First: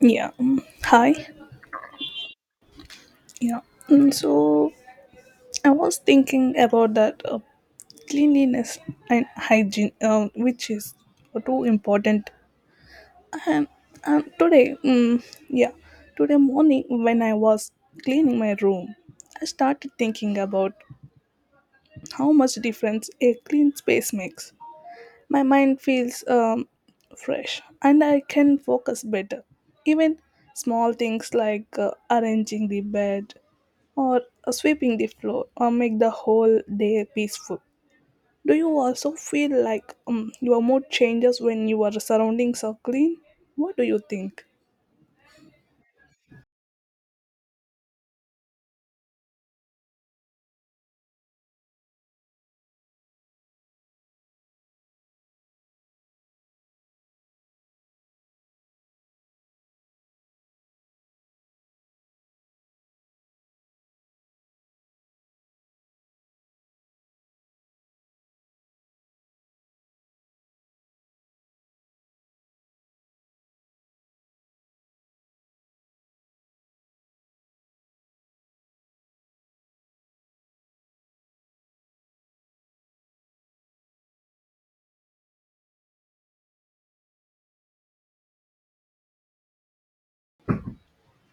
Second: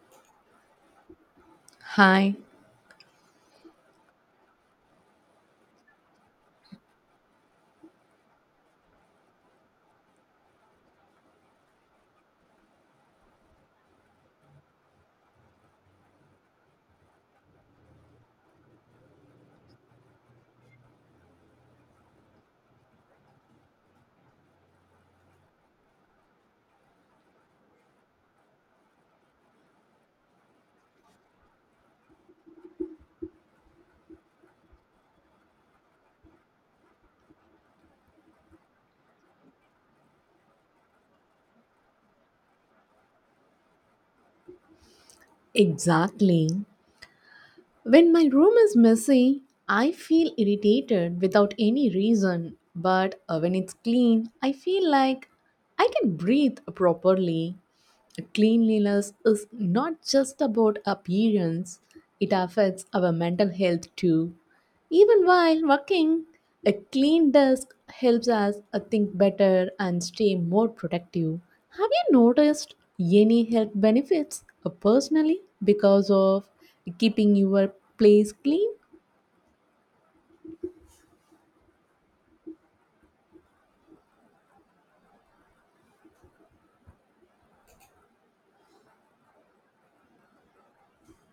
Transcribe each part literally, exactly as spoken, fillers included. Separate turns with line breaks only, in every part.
Yeah. mm, Hi.
Hi,
Yeah. Mm, So I was thinking about that uh, cleanliness and hygiene, um, which is too important. And um, today, um, yeah, today morning when I was cleaning my room, I started thinking about how much difference a clean space makes. My mind feels um, fresh, and I can focus better. Even small things like uh, arranging the bed or sweeping the floor or make the whole day peaceful. Do you also feel like um, your mood changes when your surroundings are clean? What do you think?
exactly. When my room is messy, I feel irritated without any reason, but uh, when it's clean, I feel like I can breathe properly. Cleanliness is not just about appearance, it affects our mental health too. Even while working, a clean desk helps us uh, think better and stay more productive. Have you noticed any health benefits uh, personally because of keeping your place clean?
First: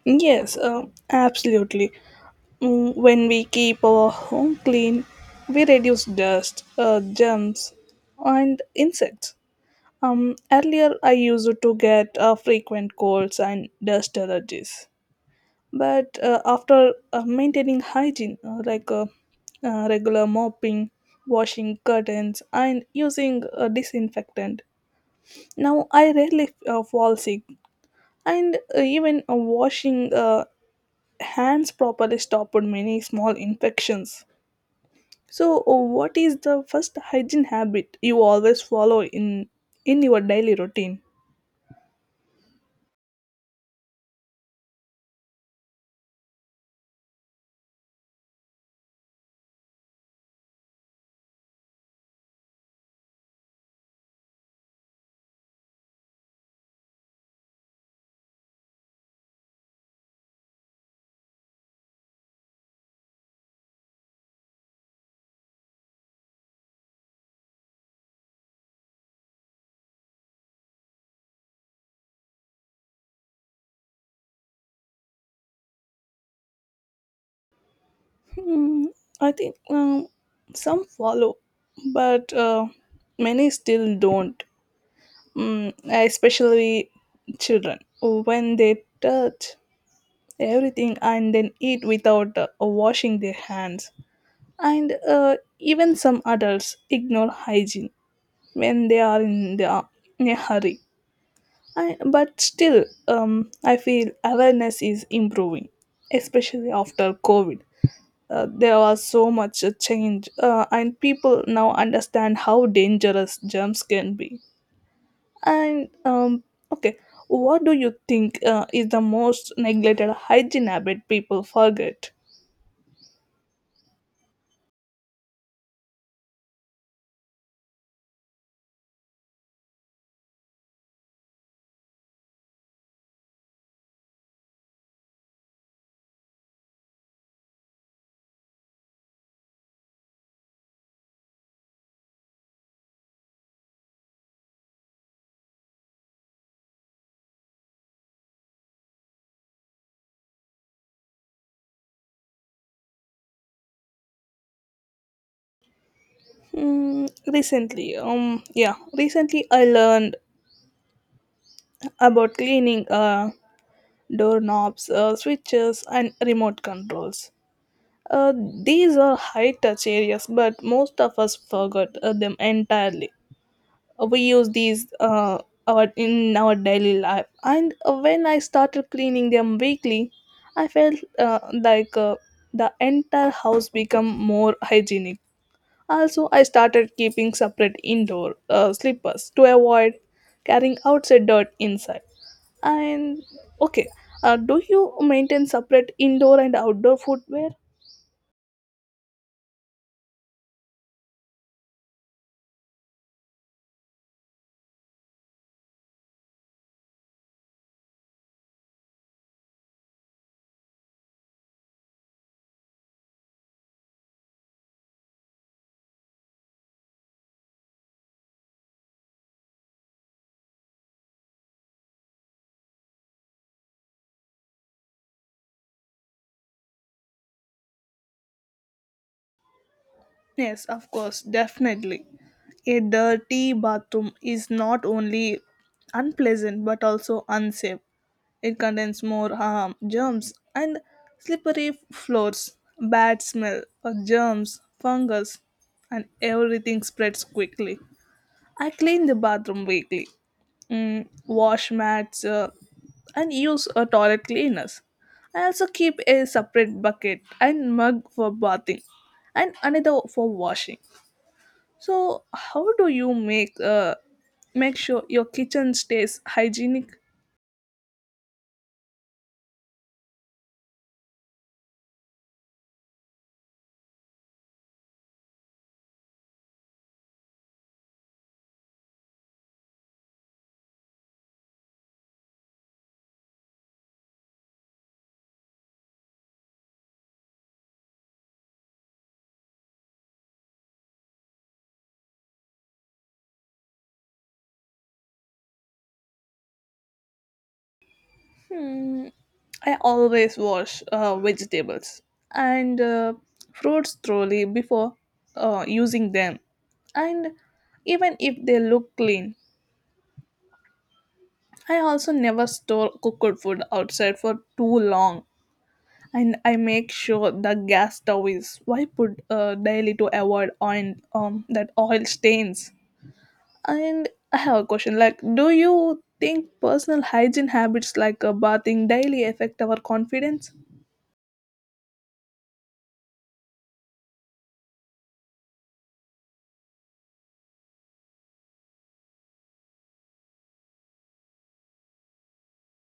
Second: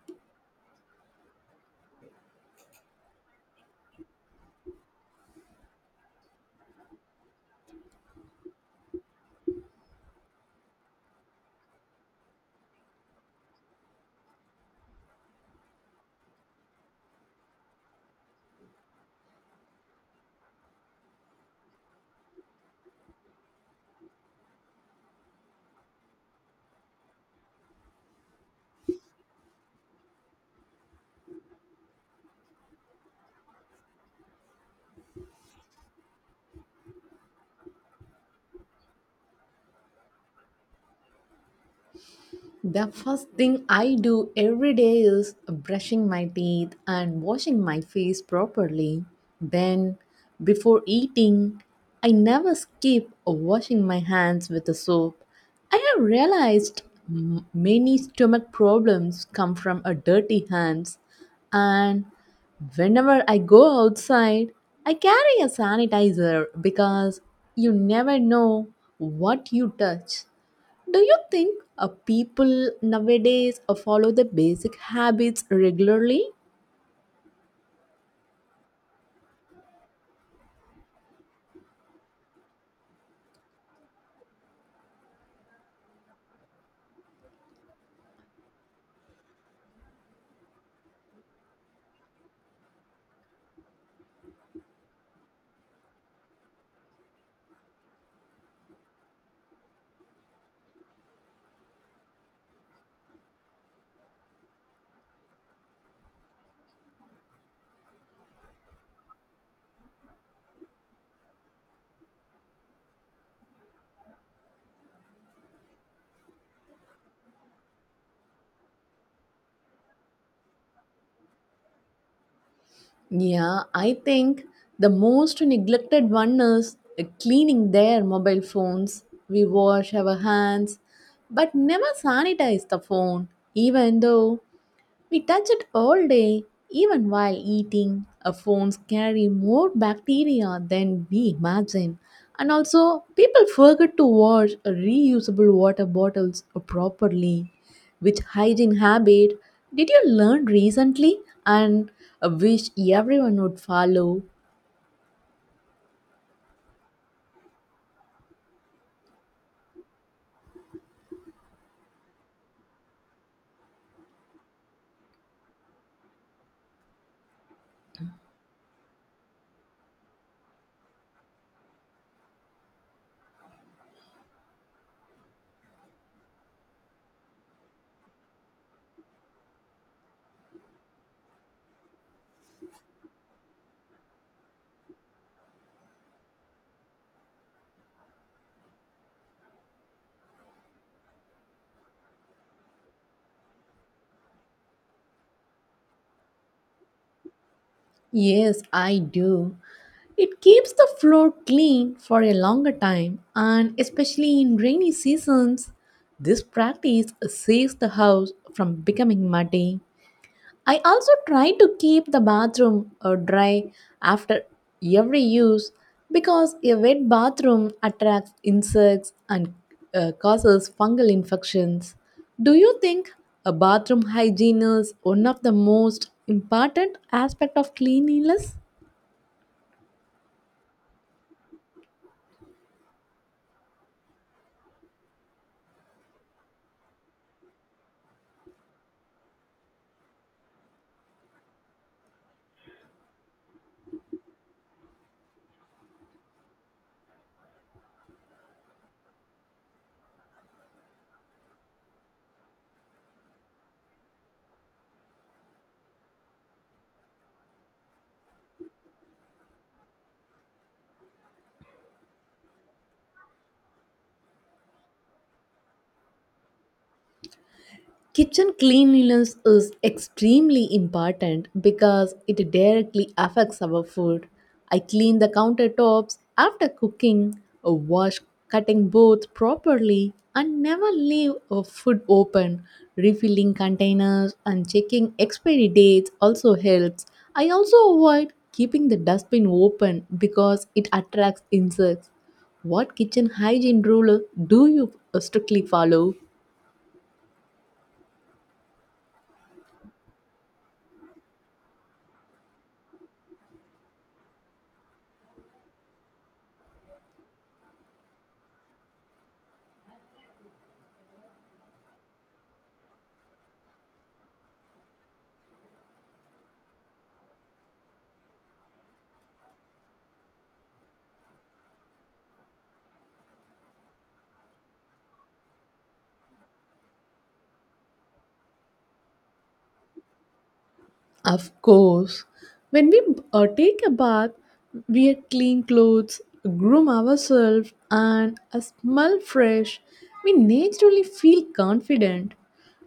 Yes, um, absolutely. Mm, when we keep our home clean, we reduce dust, uh, germs, and insects. Um, earlier, I used to get uh, frequent colds and dust allergies, but uh, after uh, maintaining hygiene uh, like uh, uh, regular mopping, washing curtains, and using uh, disinfectant. Now I rarely uh, fall sick, and uh, even uh, washing uh, hands properly stopped many small infections. So uh, what is the first hygiene habit you always follow in in your daily routine?
The first thing I do every day is brushing my teeth and washing my face properly. Then, before eating, I never skip washing my hands with the soap. I have realized m- many stomach problems come from a dirty hands and whenever I go outside, I carry a sanitizer because you never know what you touch. Do you think uh, people nowadays uh, follow the basic habits regularly?
Hmm, I think um, some follow, but uh, many still don't. Mm, especially children, when they touch everything and then eat without uh, washing their hands, and uh, even some adults ignore hygiene when they are in, the, uh, in a hurry. I, but still um, I feel awareness is improving, especially after COVID. Uh, there was so much uh, change, uh, and people now understand how dangerous germs can be. And um, okay, what do you think uh, is the most neglected hygiene habit people forget?
Yeah, I think the most neglected one is uh, cleaning their mobile phones. We wash our hands but never sanitize the phone, even though We touch it all day, even while eating. Our phones carry more bacteria than we imagine. And also, people forget to wash reusable water bottles properly. Which hygiene habit did you learn recently and wish everyone would follow?
Hmm, recently, um, yeah, recently I learned about cleaning uh, doorknobs, uh, switches, and remote controls. Uh, these are high touch areas, but most of us forgot uh, them entirely. Uh, we use these uh, our in our daily life, and uh, when I started cleaning them weekly, i felt uh, like uh, the entire house become more hygienic. Also, I started keeping separate indoor uh, slippers to avoid carrying outside dirt inside. And okay uh, Do you maintain separate indoor and outdoor footwear?
Yes, I do. It keeps the floor clean for a longer time, and especially in rainy seasons, this practice saves the house from becoming muddy. I also try to keep the bathroom uh, dry after every use because a wet bathroom attracts insects and uh, causes fungal infections. Do you think a bathroom hygiene is one of the most important aspect of cleanliness?
Yes, of course, definitely. A dirty bathroom is not only unpleasant but also unsafe. It contains more harm, germs, and slippery floors, bad smell of germs, fungus, and everything spreads quickly. I clean the bathroom weekly, mm, wash mats, uh, and use a toilet cleaners. I also keep a separate bucket and mug for bathing and another for washing. So, how do you make uh, make sure your kitchen stays hygienic?
Kitchen cleanliness is extremely important because it directly affects our food. I clean the countertops after cooking, uh, wash cutting boards properly, and never leave a food open. Refilling containers and checking expiry dates also helps. I also avoid keeping the dustbin open because it attracts insects. What kitchen hygiene rule do you uh, strictly follow?
Hmm, I always wash uh, vegetables and uh, fruits thoroughly before uh, using them, and even if they look clean, I also never store cooked food outside for too long. And I make sure the gas stove is wiped uh, daily to avoid oil, um, that oil stains. And I have a question like, do you think personal hygiene habits like uh, bathing daily affect our confidence?
Of course, when we uh, take a bath, wear clean clothes, groom ourselves, and uh, smell fresh, we naturally feel confident.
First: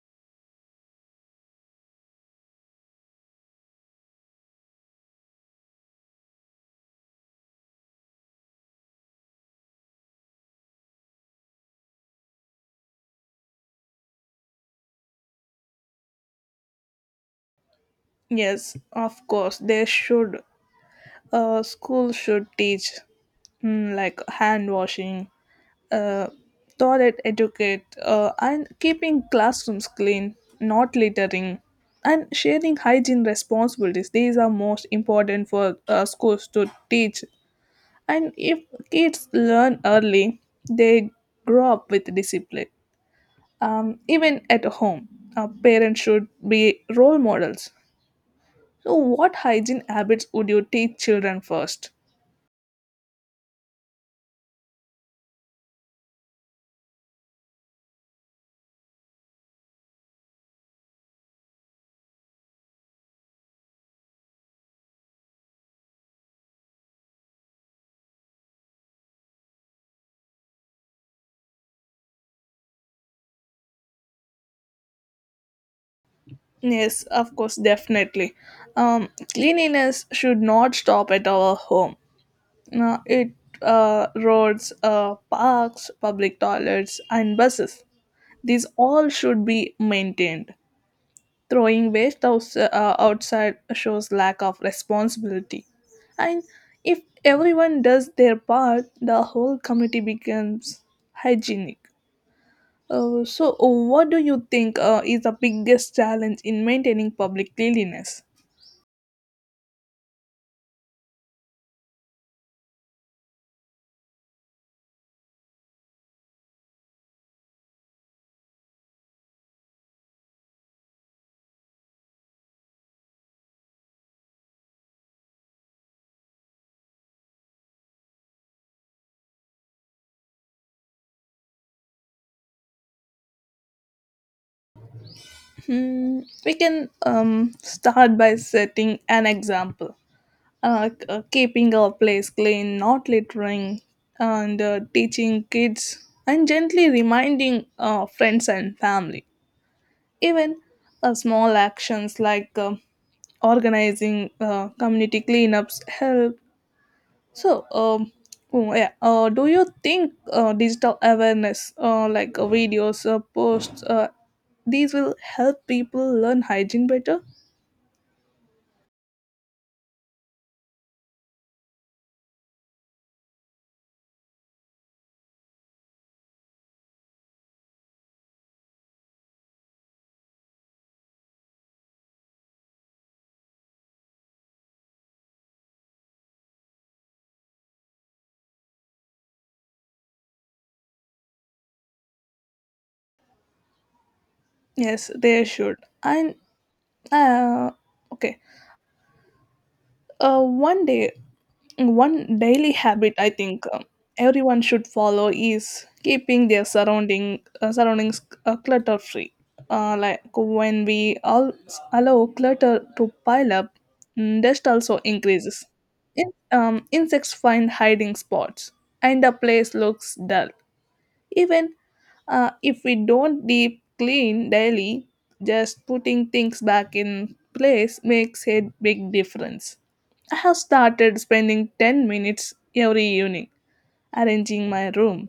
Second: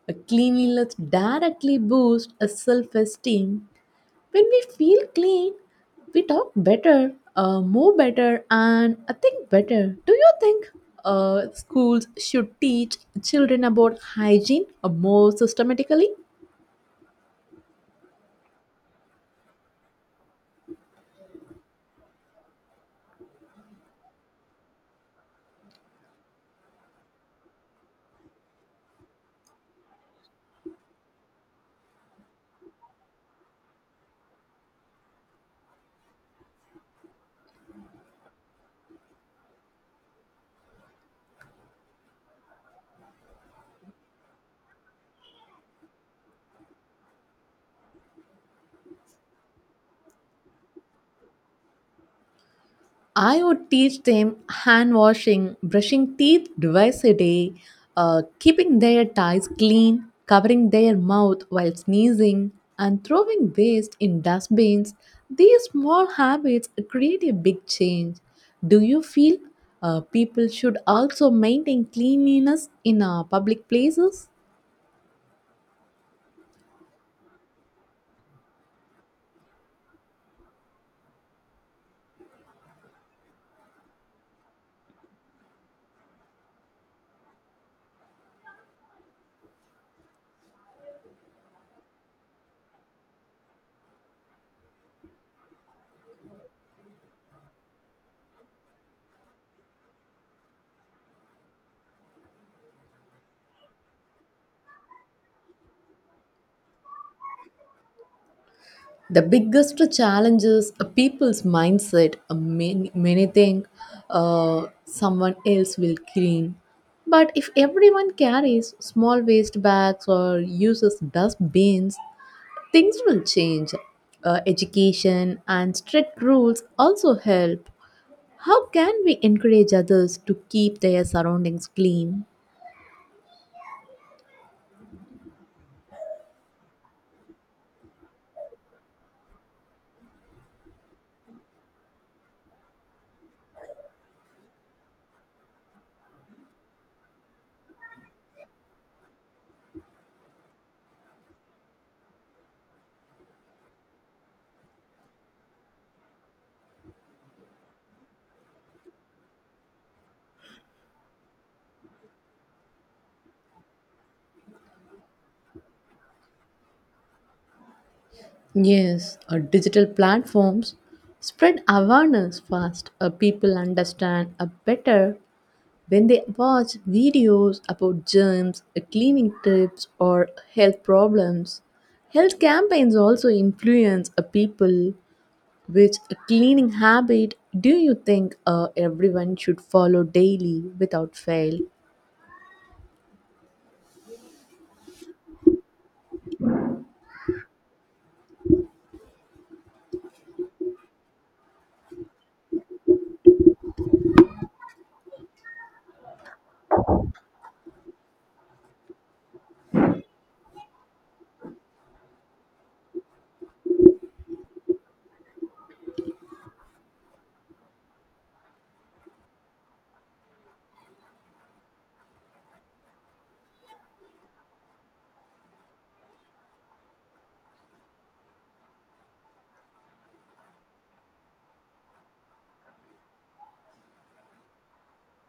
A cleanliness directly boosts a self-esteem. When we feel clean, we talk better, uh, move better, and uh, think better. Do you think uh, schools should teach children about hygiene uh, more systematically?
Yes, of course, they should. Uh, school should teach, mm, like hand washing, uh, toilet etiquette, uh, and keeping classrooms clean, not littering, and sharing hygiene responsibilities. These are most important for uh, schools to teach. And if kids learn early, they grow up with discipline. Um, even at home, uh, parents should be role models. So, what hygiene habits would you teach children first?
I would teach them hand washing, brushing teeth twice a day, uh, keeping their ties clean, covering their mouth while sneezing, and throwing waste in dustbins. These small habits create a big change. Do you feel uh, people should also maintain cleanliness in uh, public places?
Yes, of course, definitely. Um, cleanliness should not stop at our home. Uh, it uh, roads, uh, parks, public toilets, and buses. These all should be maintained. Throwing waste outs- uh, outside shows lack of responsibility. And if everyone does their part, the whole community becomes hygienic. Uh, so, uh, what do you think uh, is the biggest challenge in maintaining public cleanliness?
The biggest challenge is a people's mindset. Uh, Many, many think uh, someone else will clean. But if everyone carries small waste bags or uses dustbins, things will change. Uh, education and strict rules also help. How can we encourage others to keep their surroundings clean?
Hmm, we can um, start by setting an example. Uh, k- uh, keeping our place clean, not littering, and uh, teaching kids, and gently reminding uh, friends and family. Even uh, small actions like uh, organizing uh, community cleanups help. So, um, oh, yeah, uh, do you think uh, digital awareness, uh, like uh, videos, uh, posts, uh, these will help people learn hygiene better?
Yes, uh, digital platforms spread awareness fast. Uh, people understand uh, better When they watch videos about germs, uh, cleaning tips, or health problems. Health campaigns also influence a people. Which cleaning habit do you think uh, everyone should follow daily without fail?
Yes, they should. And uh, okay. Uh, one day, One daily habit I think um, everyone should follow is keeping their surrounding uh, surroundings uh, clutter free. Uh, like when we all allow clutter to pile up, mm, dust also increases. In, um, insects find hiding spots, and the place looks dull. Even uh, if we don't deep clean daily, just putting things back in place makes a big difference. I have started spending ten minutes every evening arranging my room.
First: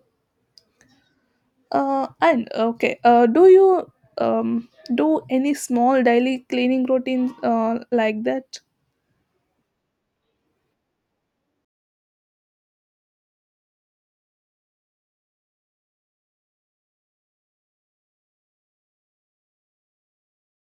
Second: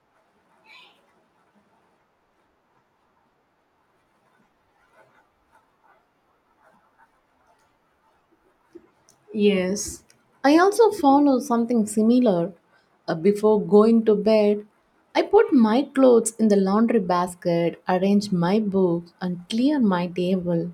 Uh, and okay, uh, do you um, do any small daily cleaning routine uh, like that?
Yes, I also follow something similar. Uh, before going to bed, I put my clothes in the laundry basket, arrange my books, and clear my table.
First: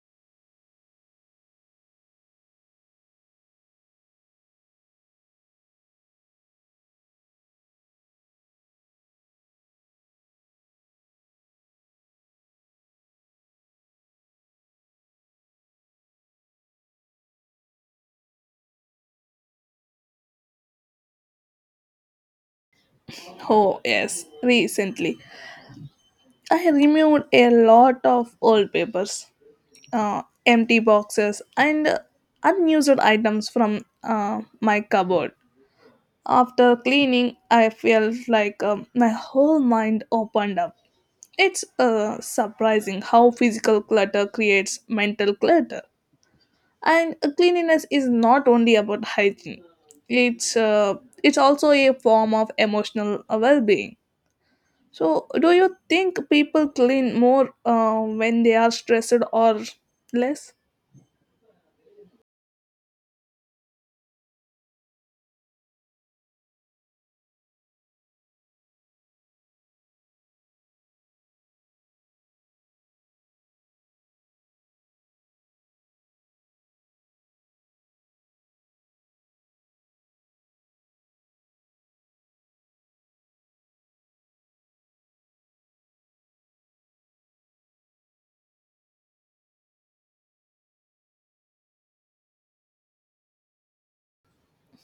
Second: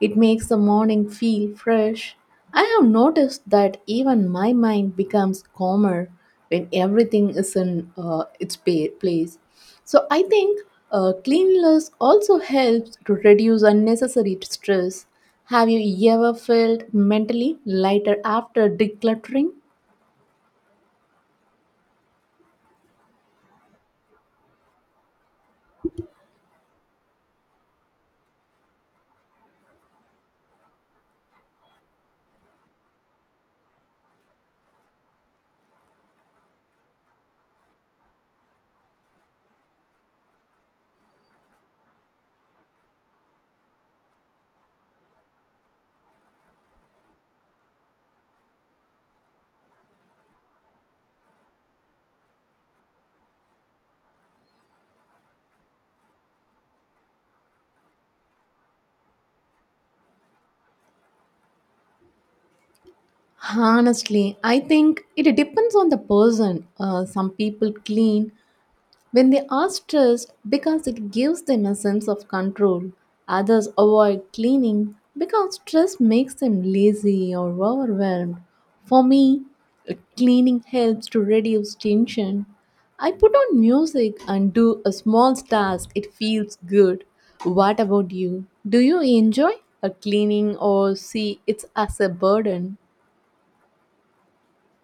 It makes the morning feel fresh. I have noticed that even my mind becomes calmer when everything is in uh, its pa- place. So I think uh, cleanliness also helps to reduce unnecessary stress. Have you ever felt mentally lighter after decluttering?
Oh, yes, recently. I removed a lot of old papers, uh, empty boxes, and unused items from uh, my cupboard. After cleaning, I felt like um, my whole mind opened up. It's uh, surprising how physical clutter creates mental clutter. And cleanliness is not only about hygiene. It's uh, it's also a form of emotional well-being. So, do you think people clean more uh, when they are stressed or less?
Honestly, I think it depends on the person. Uh, some people clean When they are stressed because it gives them a sense of control. Others avoid cleaning because stress makes them lazy or overwhelmed. For me, cleaning helps to reduce tension. I put on music and do a small task, it feels good. What about you? Do you enjoy a cleaning or see it as a burden?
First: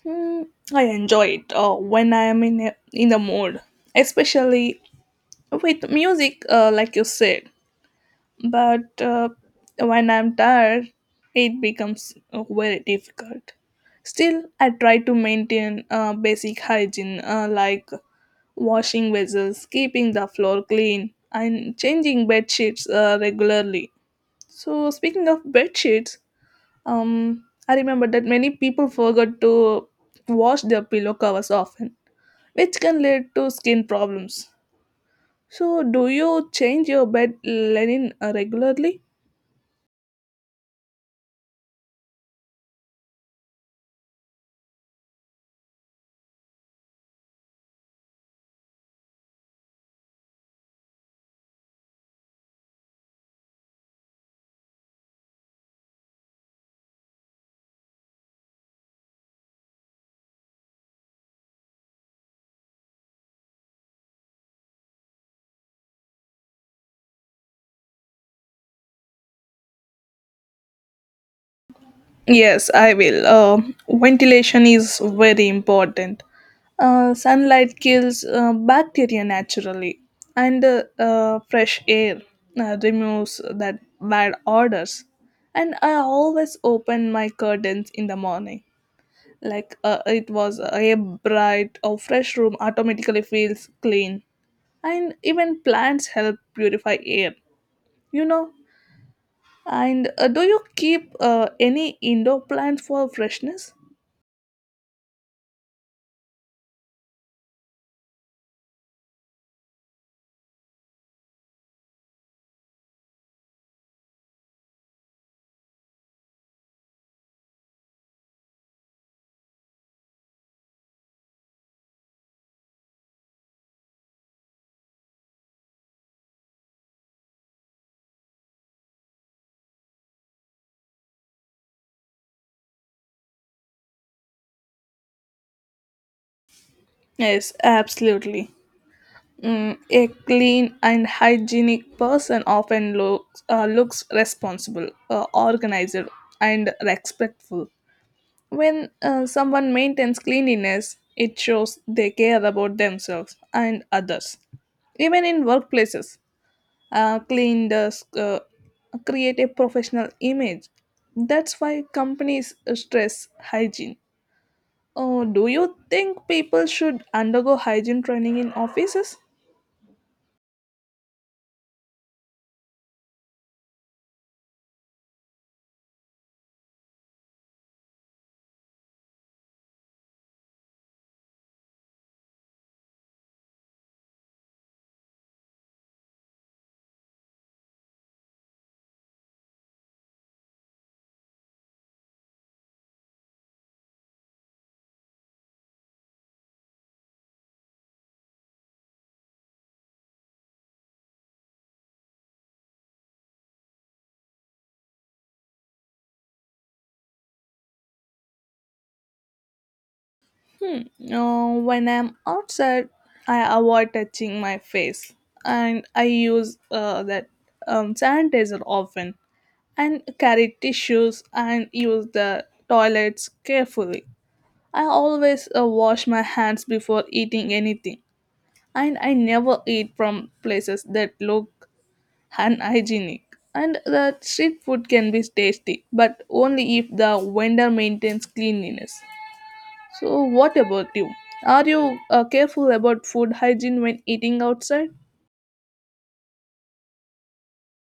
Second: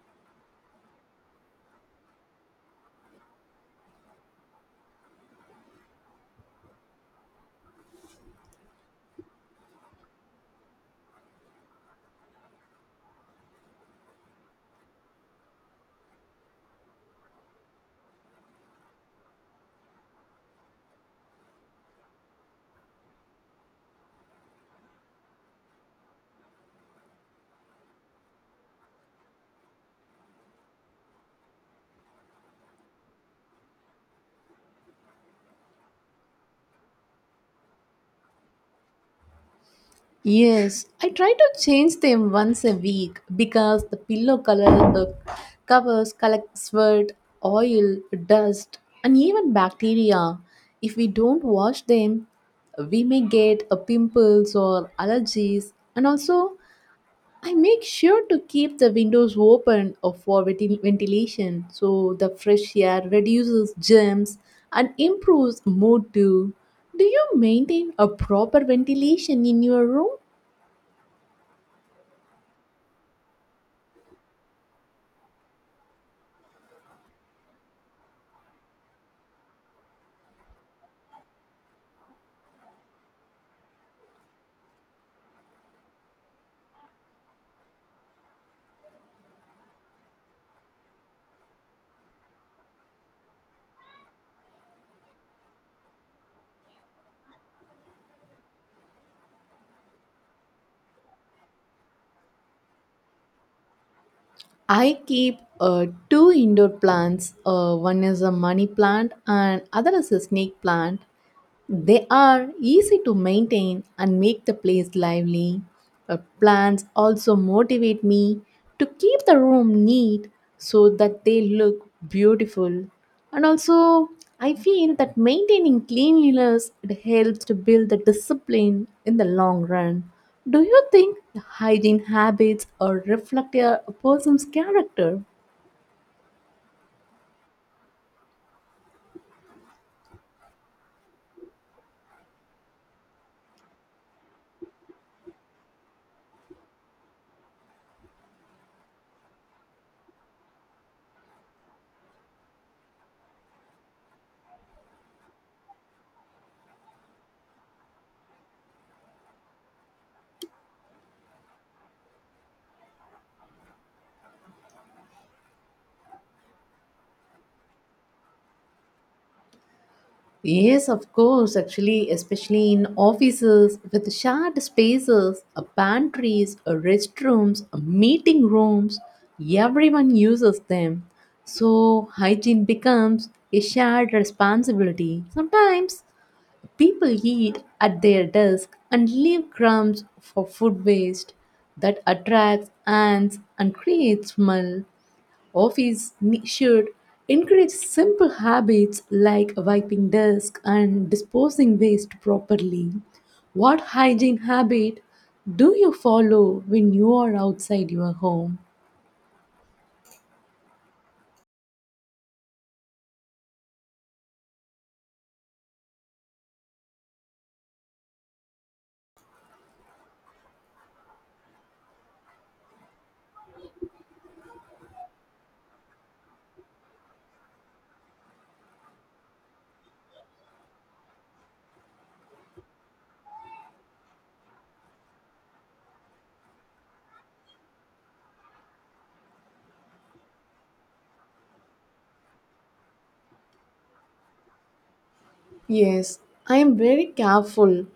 Hmm, I enjoy it uh, when I am in a, in the mood, especially with music, uh, like you said. But uh, when I'm tired, it becomes uh, very difficult. Still, I try to maintain uh, basic hygiene uh, like washing vessels, keeping the floor clean, and changing bed sheets uh, regularly. So, speaking of bed sheets, um, I remember that many people forgot to wash their pillow covers often, which can lead to skin problems. So, do you change your bed linen uh, regularly?
Yes, I try to change them once a week because the pillow color the covers collect sweat, oil, dust, and even bacteria. If we don't wash them, we may get uh, pimples or allergies. And also, I make sure to keep the windows open uh, for venti- ventilation so the fresh air reduces germs and improves mood too. Do you maintain a proper ventilation in your room?
Yes, I will. Uh, ventilation is very important. Uh, sunlight kills uh, bacteria naturally, and uh, uh, fresh air uh, removes that bad odors. And I always open my curtains in the morning, like uh, it was a bright or fresh room automatically feels clean, and even plants help purify air, you know. And uh, do you keep uh, any indoor plants for freshness?
I keep uh, two indoor plants. Uh, one is a money plant and other is a snake plant. They are easy to maintain and make the place lively. Uh, plants also motivate me to keep the room neat so that they look beautiful. And also, I feel that maintaining cleanliness it helps to build the discipline in the long run. Do you think hygiene habits or reflect a person's character?
Yes, absolutely. Mm, a clean and hygienic person often looks uh, looks responsible, uh, organized, and respectful. When uh, someone maintains cleanliness, it shows they care about themselves and others. Even in workplaces, uh, clean desk uh, create a professional image. That's why companies stress hygiene. Oh, do you think people should undergo hygiene training in offices?
Yes, of course, actually, especially in offices with shared spaces, uh, pantries, uh, restrooms, uh, meeting rooms, everyone uses them. So, hygiene becomes a shared responsibility. Sometimes people eat at their desk and leave crumbs for food waste that attracts ants and creates smell. Office ne- should encourage simple habits like wiping desk and disposing waste properly. What hygiene habit do you follow when you are outside your home?
Hmm. Uh, when I'm outside, I avoid touching my face, and I use uh, that um, sanitizer often, and carry tissues and use the toilets carefully. I always uh, wash my hands before eating anything, and I never eat from places that look unhygienic. And the street food can be tasty, but only if the vendor maintains cleanliness. So, what about you? Are you uh, careful about food hygiene when eating outside?
Yes, I am very careful.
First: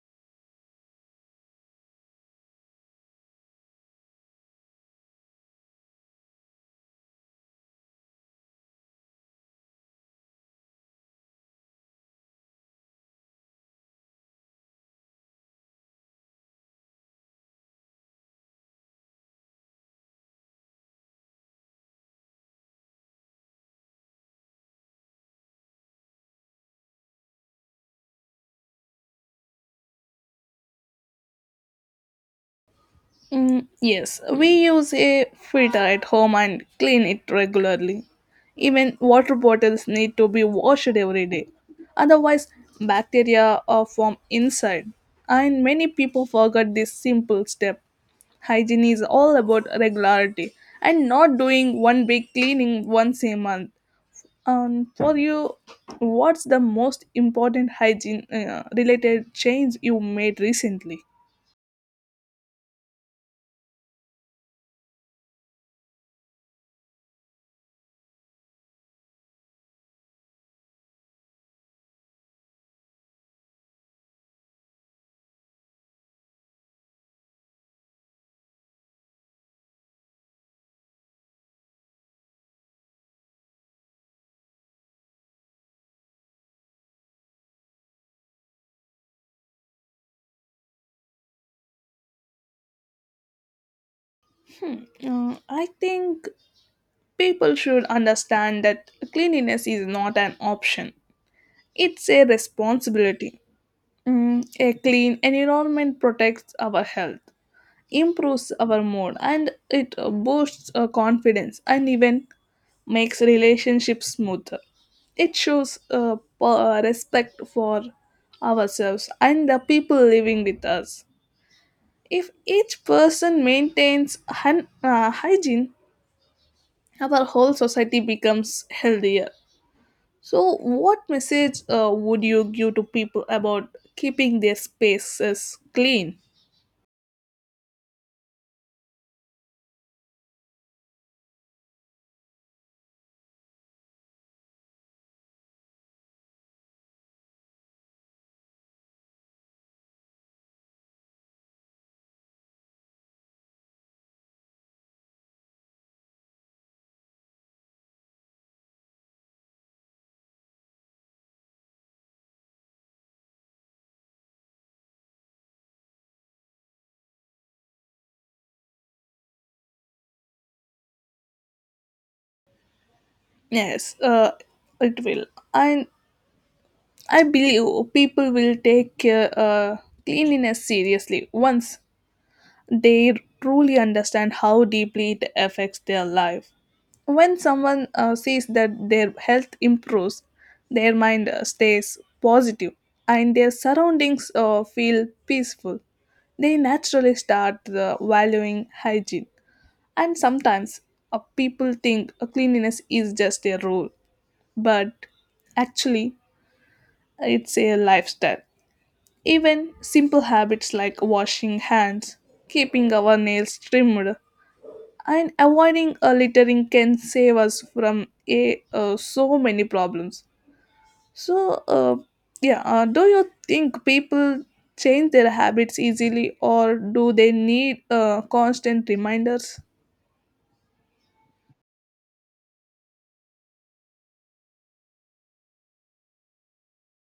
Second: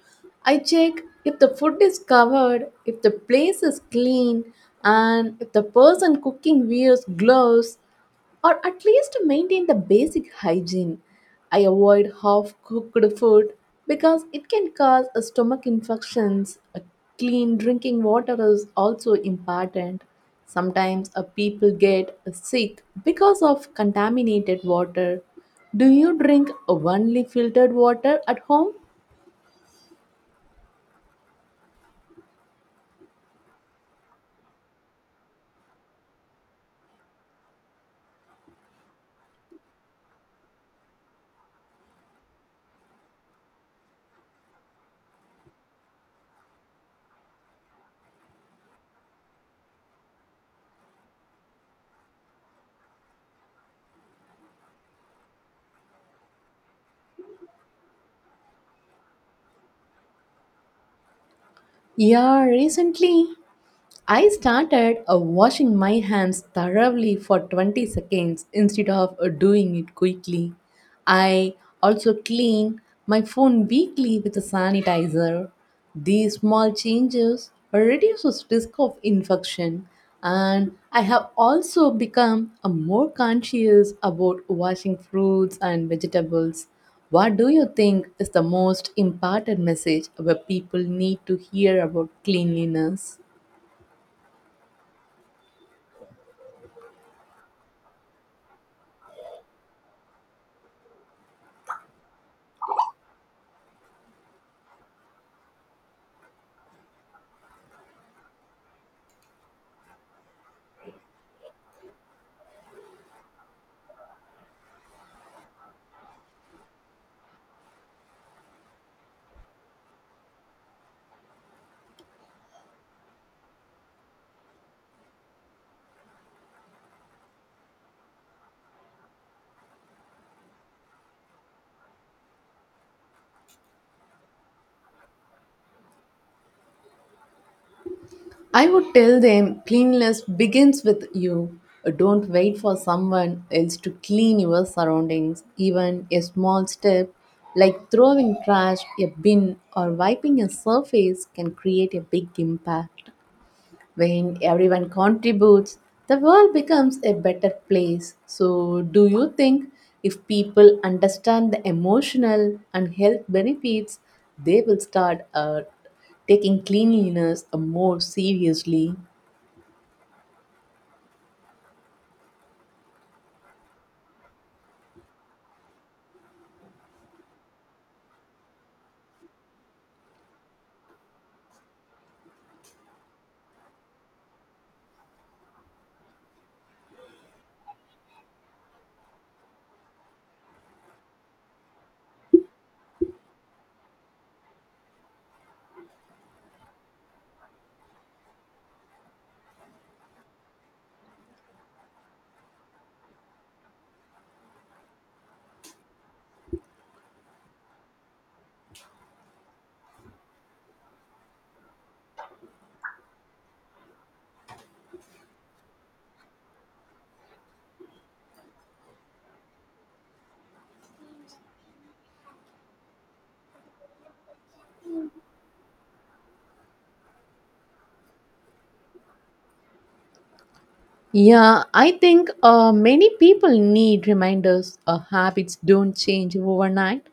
I check if the food is covered, if the place is clean, and if the person cooking wears gloves or at least maintain the basic hygiene. I avoid half cooked food because it can cause a stomach infections. A clean drinking water is also important. Sometimes a people get sick because of contaminated water. Do you drink only filtered water at home?
Mm, yes, we use a filter at home and clean it regularly. Even water bottles need to be washed every day. Otherwise, bacteria are form inside. And many people forget this simple step. Hygiene is all about regularity and not doing one big cleaning once a month. And for you, what's the most important hygiene uh, related change you made recently?
Yeah, recently I started uh, washing my hands thoroughly for twenty seconds instead of uh, doing it quickly. I also clean my phone weekly with a sanitizer. These small changes reduces risk of infection and I have also become a more conscious about washing fruits and vegetables. What do you think is the most important message where people need to hear about cleanliness?
Uh, I think people should understand that cleanliness is not an option, it's a responsibility. Mm, a clean environment protects our health, improves our mood, and it uh, boosts uh, confidence, and even makes relationships smoother. It shows uh, p- uh, respect for ourselves and the people living with us. If each person maintains hun- uh, hygiene, our whole society becomes healthier. So, what message uh, would you give to people about keeping their spaces clean?
I would tell them cleanliness begins with you. Don't wait for someone else to clean your surroundings. Even a small step like throwing trash, a bin, or wiping a surface can create a big impact. When everyone contributes, the world becomes a better place. So, do you think if people understand the emotional and health benefits, they will start uh, taking cleanliness uh, more seriously?
Yes, uh, it will. And I believe people will take uh, uh, cleanliness seriously once they truly understand how deeply it affects their life. When someone uh, sees that their health improves, their mind uh, stays positive, and their surroundings uh, feel peaceful, they naturally start uh, valuing hygiene. And sometimes uh, people think uh, cleanliness is just a rule, but actually, it's a lifestyle. Even simple habits like washing hands, keeping our nails trimmed, and avoiding a littering can save us from a uh, so many problems. So uh, yeah uh, do you think people change their habits easily, or do they need uh, constant reminders?
Yeah, I think uh, many people need reminders. Uh, habits don't change overnight.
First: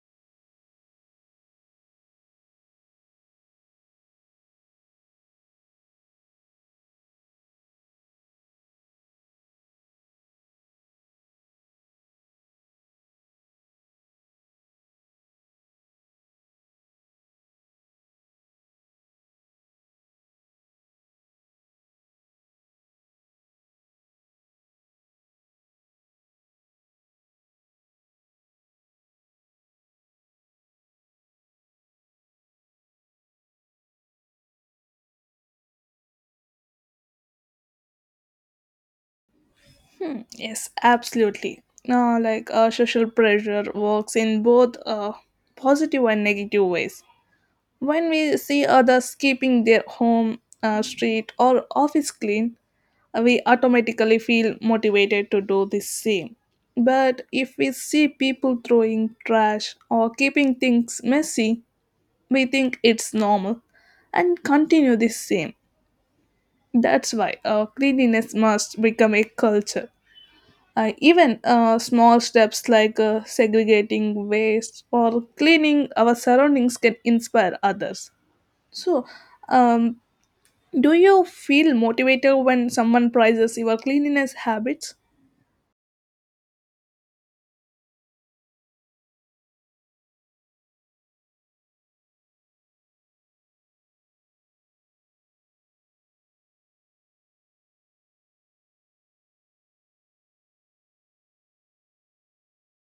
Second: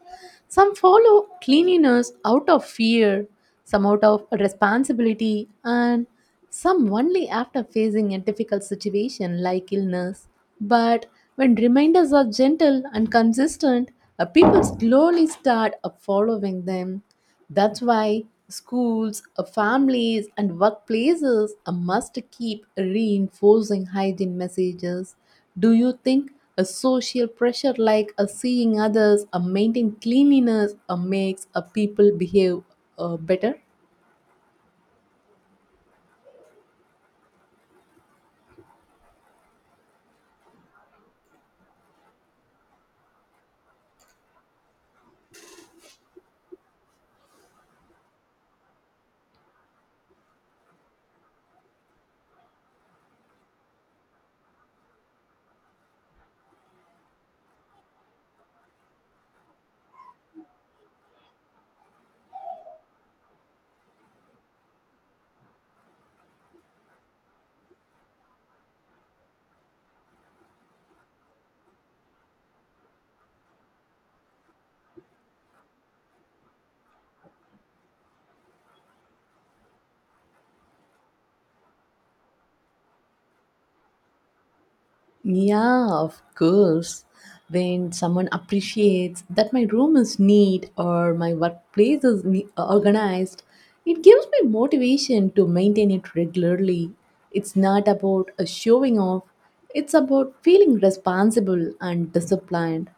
Some follow cleanliness out of fear, some out of responsibility, and some only after facing a difficult situation like illness. But when reminders are gentle and consistent, uh, people slowly start uh, following them. That's why schools, uh, families, and workplaces uh, must keep reinforcing hygiene messages. Do you think a social pressure like uh, seeing others uh, maintain cleanliness uh, makes uh, people behave uh, better?
Hmm, yes, absolutely. Now, like uh, social pressure works in both uh, positive and negative ways. When we see others keeping their home, uh, street, or office clean, we automatically feel motivated to do the same. But if we see people throwing trash or keeping things messy, we think it's normal and continue the same. That's why uh, cleanliness must become a culture. Uh, even uh, small steps like uh, segregating waste or cleaning our surroundings can inspire others. So, um, do you feel motivated when someone praises your cleanliness habits?
Yeah, of course. When someone appreciates that my room is neat or my workplace is ne- uh, organized, it gives me motivation to maintain it regularly. It's not about a showing off, it's about feeling responsible and disciplined.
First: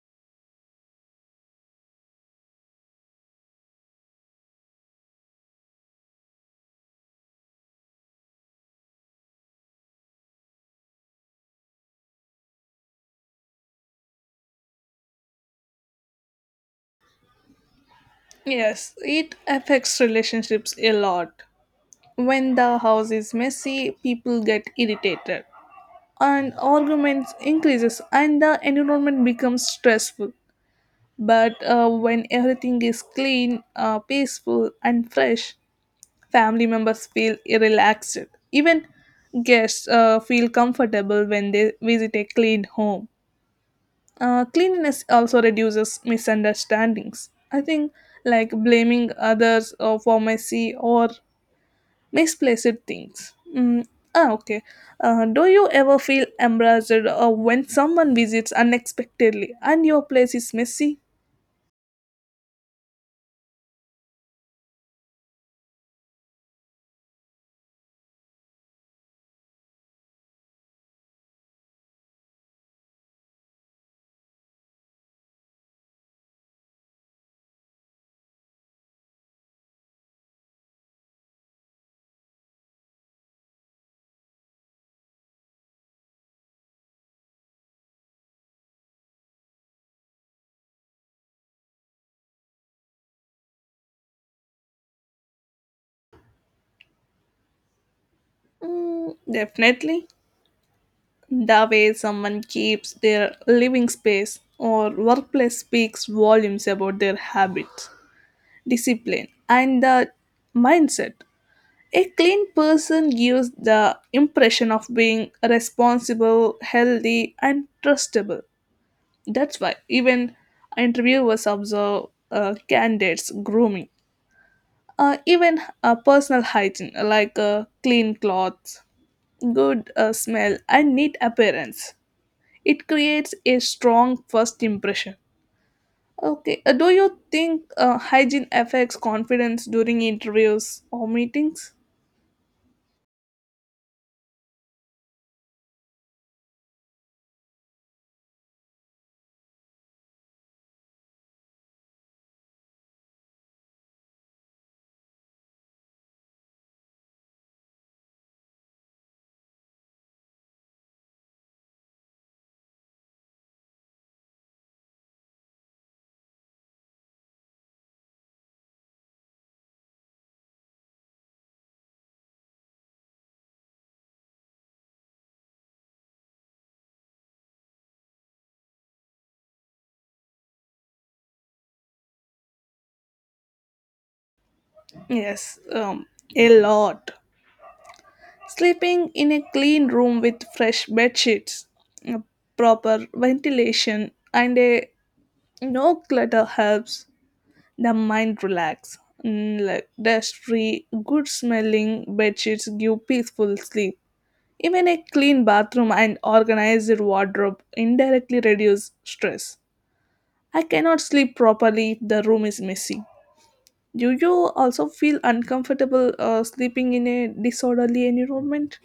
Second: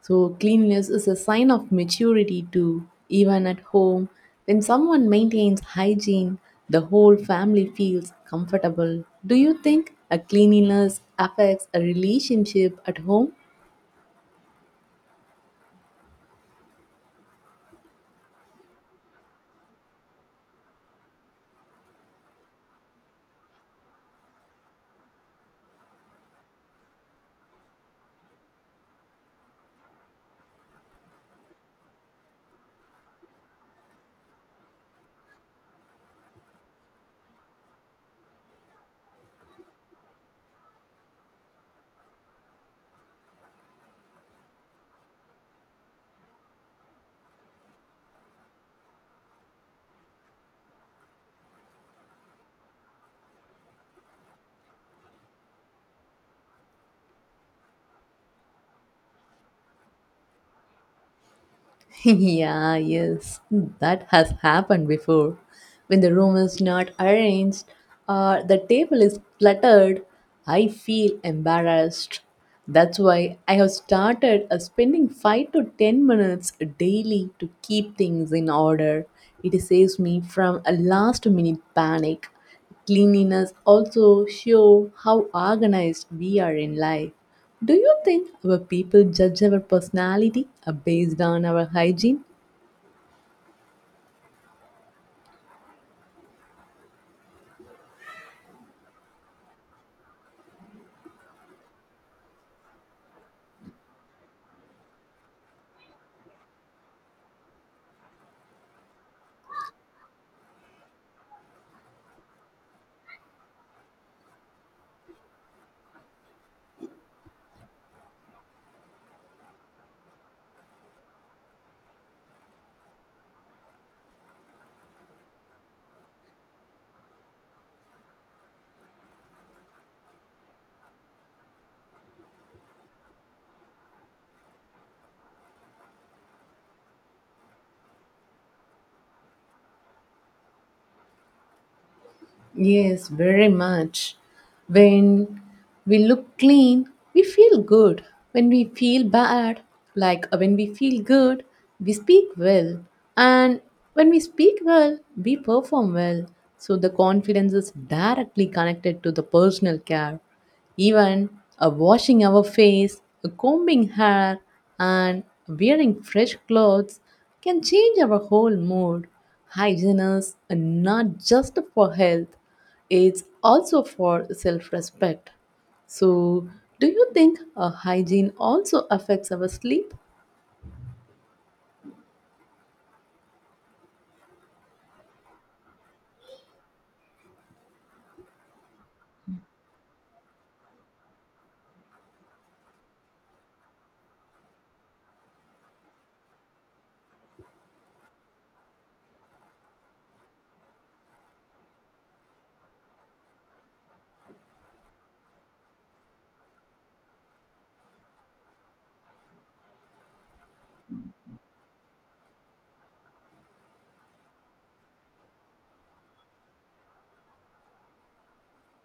So, cleanliness is a sign of maturity too. Even at home, when someone maintains hygiene, the whole family feels comfortable. Do you think a cleanliness affects a relationship at home?
Yes, it affects relationships a lot. When the house is messy, people get irritated and arguments increases and the environment becomes stressful. But uh, when everything is clean, uh, peaceful and fresh, family members feel relaxed. Even guests uh, feel comfortable when they visit a clean home. Uh, cleanliness also reduces misunderstandings. I think, like blaming others uh, for messy or misplaced things. Mm. Ah, okay. Uh, do you ever feel embarrassed uh, when someone visits unexpectedly and your place is messy?
yeah, yes, that has happened before. When the room is not arranged or the table is cluttered, I feel embarrassed. That's why I have started uh, spending five to ten minutes daily to keep things in order. It saves me from a last minute panic. Cleanliness also show how organized we are in life. Do you think our people judge our personality uh, based on our hygiene?
Mm, definitely. The way someone keeps their living space or workplace speaks volumes about their habits, discipline, and the mindset. A clean person gives the impression of being responsible, healthy, and trustable. That's why even interviewers observe uh, candidates' grooming, uh, even uh, personal hygiene like uh, clean clothes, good uh, smell, and neat appearance. It creates a strong first impression. Okay, uh, do you think uh, hygiene affects confidence during interviews or meetings?
Yes, very much. When we look clean, we feel good. When we feel bad, like uh, when we feel good, we speak well. And when we speak well, we perform well. So the confidence is directly connected to the personal care. Even uh, washing our face, uh, combing hair, and wearing fresh clothes can change our whole mood. Hygiene is uh, not just for health, it's also for self respect. So, do you think uh, hygiene also affects our sleep?
Yes, um, a lot. Sleeping in a clean room with fresh bed sheets, uh, proper ventilation, and a no clutter helps the mind relax. Mm, like dust-free, good-smelling bed sheets give peaceful sleep. Even a clean bathroom and organized wardrobe indirectly reduce stress. I cannot sleep properly if the room is messy. Do you also feel uncomfortable uh, sleeping in a disorderly environment?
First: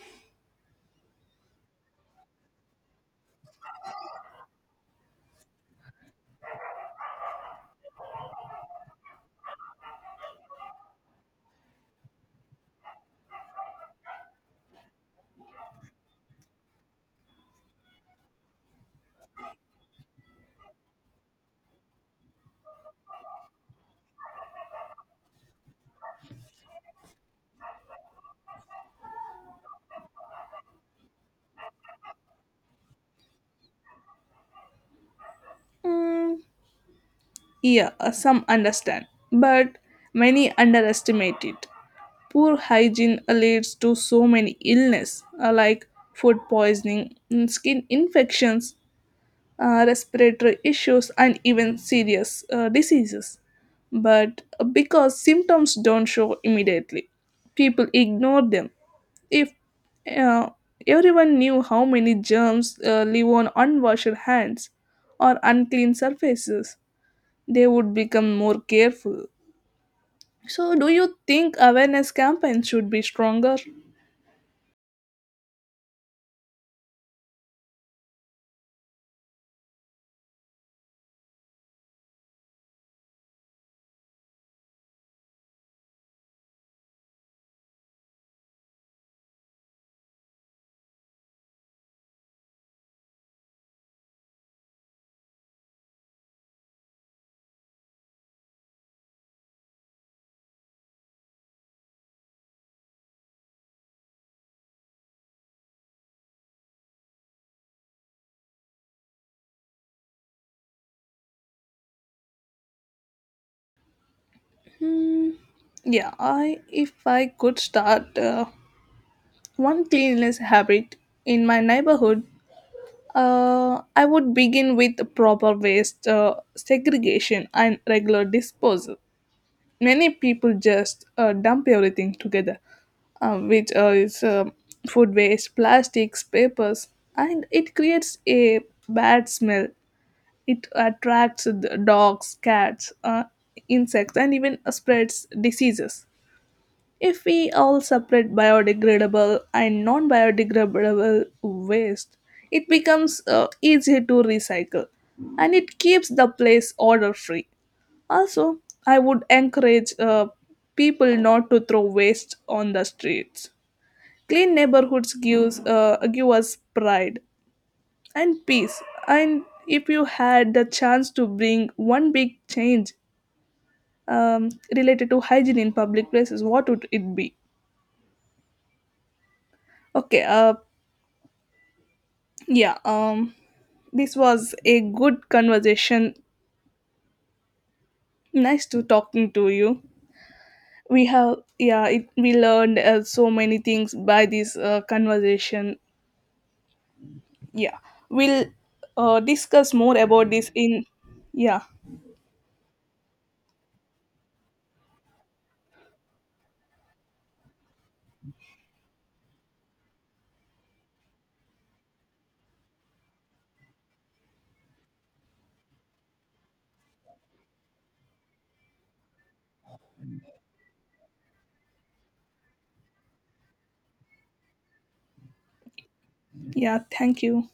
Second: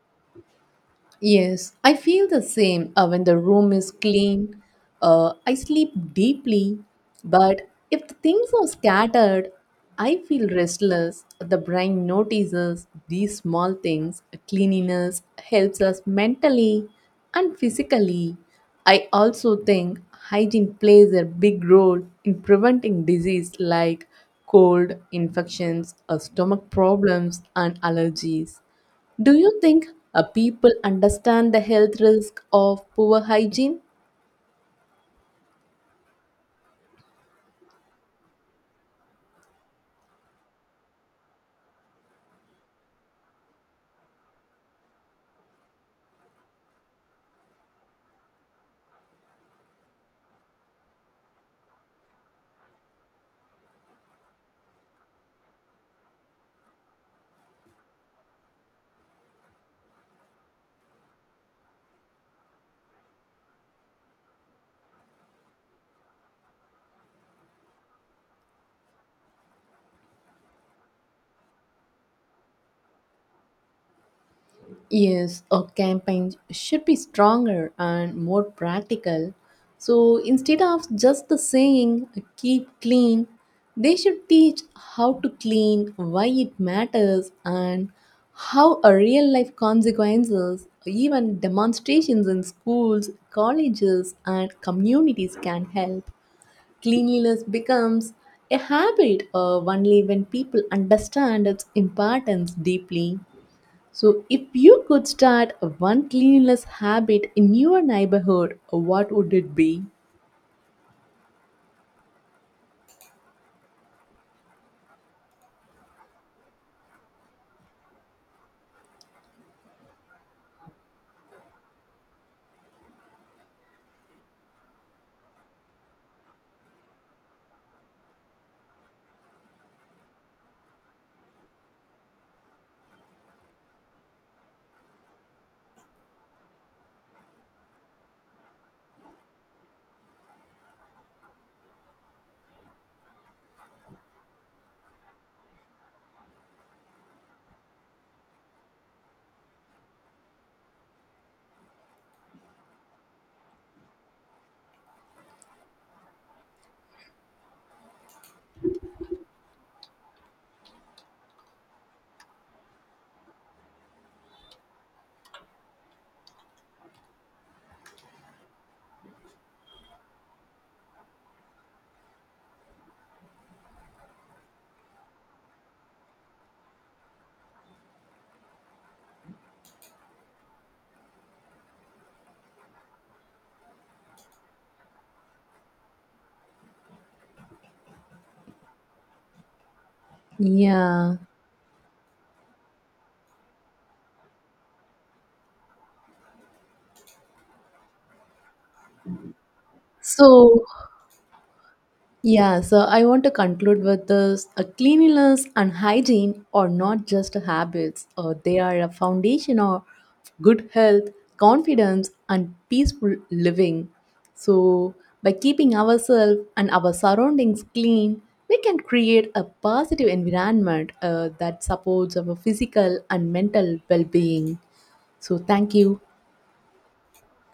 Yes, I feel the same uh, when the room is clean. Uh, I sleep deeply, but if the things are scattered, I feel restless. The brain notices these small things. Cleanliness helps us mentally and physically. I also think hygiene plays a big role in preventing disease like cold, infections, uh, stomach problems, and allergies. Do you think uh, people understand the health risk of poor hygiene?
Mm, yeah, uh, some understand, but many underestimate it. Poor hygiene uh, leads to so many illness uh, like food poisoning, mm, skin infections, uh, respiratory issues, and even serious uh, diseases. But uh, because symptoms don't show immediately, people ignore them. If uh, everyone knew how many germs uh, live on unwashed hands or unclean surfaces, they would become more careful. So, do you think awareness campaigns should be stronger?
Yes, a campaign should be stronger and more practical. So instead of just the saying keep clean, they should teach how to clean, why it matters, and how a real life consequences, even demonstrations in schools, colleges, and communities can help. Cleanliness becomes a habit uh, only when people understand its importance deeply. So, if you could start one cleanliness habit in your neighborhood, what would it be?
Yeah, I, if I could start uh, one cleanliness habit in my neighborhood, uh, I would begin with proper waste uh, segregation and regular disposal. Many people just uh, dump everything together, uh, which uh, is uh, food waste, plastics, papers, and it creates a bad smell. It attracts the dogs, cats, uh, insects, and even spreads diseases. If we all separate biodegradable and non biodegradable waste, it becomes uh, easier to recycle, and it keeps the place odor free. Also, I would encourage uh, people not to throw waste on the streets. Clean neighborhoods gives uh, give us pride and peace. And if you had the chance to bring one big change um, related to hygiene in public places, what would it be? Okay, uh, yeah, um, this was a good conversation. Nice to talking to you. We
Yeah.
have, yeah, it, we learned uh, so many things by this uh, conversation. Yeah, we'll uh, discuss more about this
So,
in, yeah,
Yeah, so I want to conclude with this. A cleanliness and hygiene are not just habits, uh, they are a foundation of good health, confidence, and peaceful living. So, by keeping ourselves and our surroundings clean, we can create a positive environment uh, that supports our physical and mental well being. So, thank you.
yeah, thank you.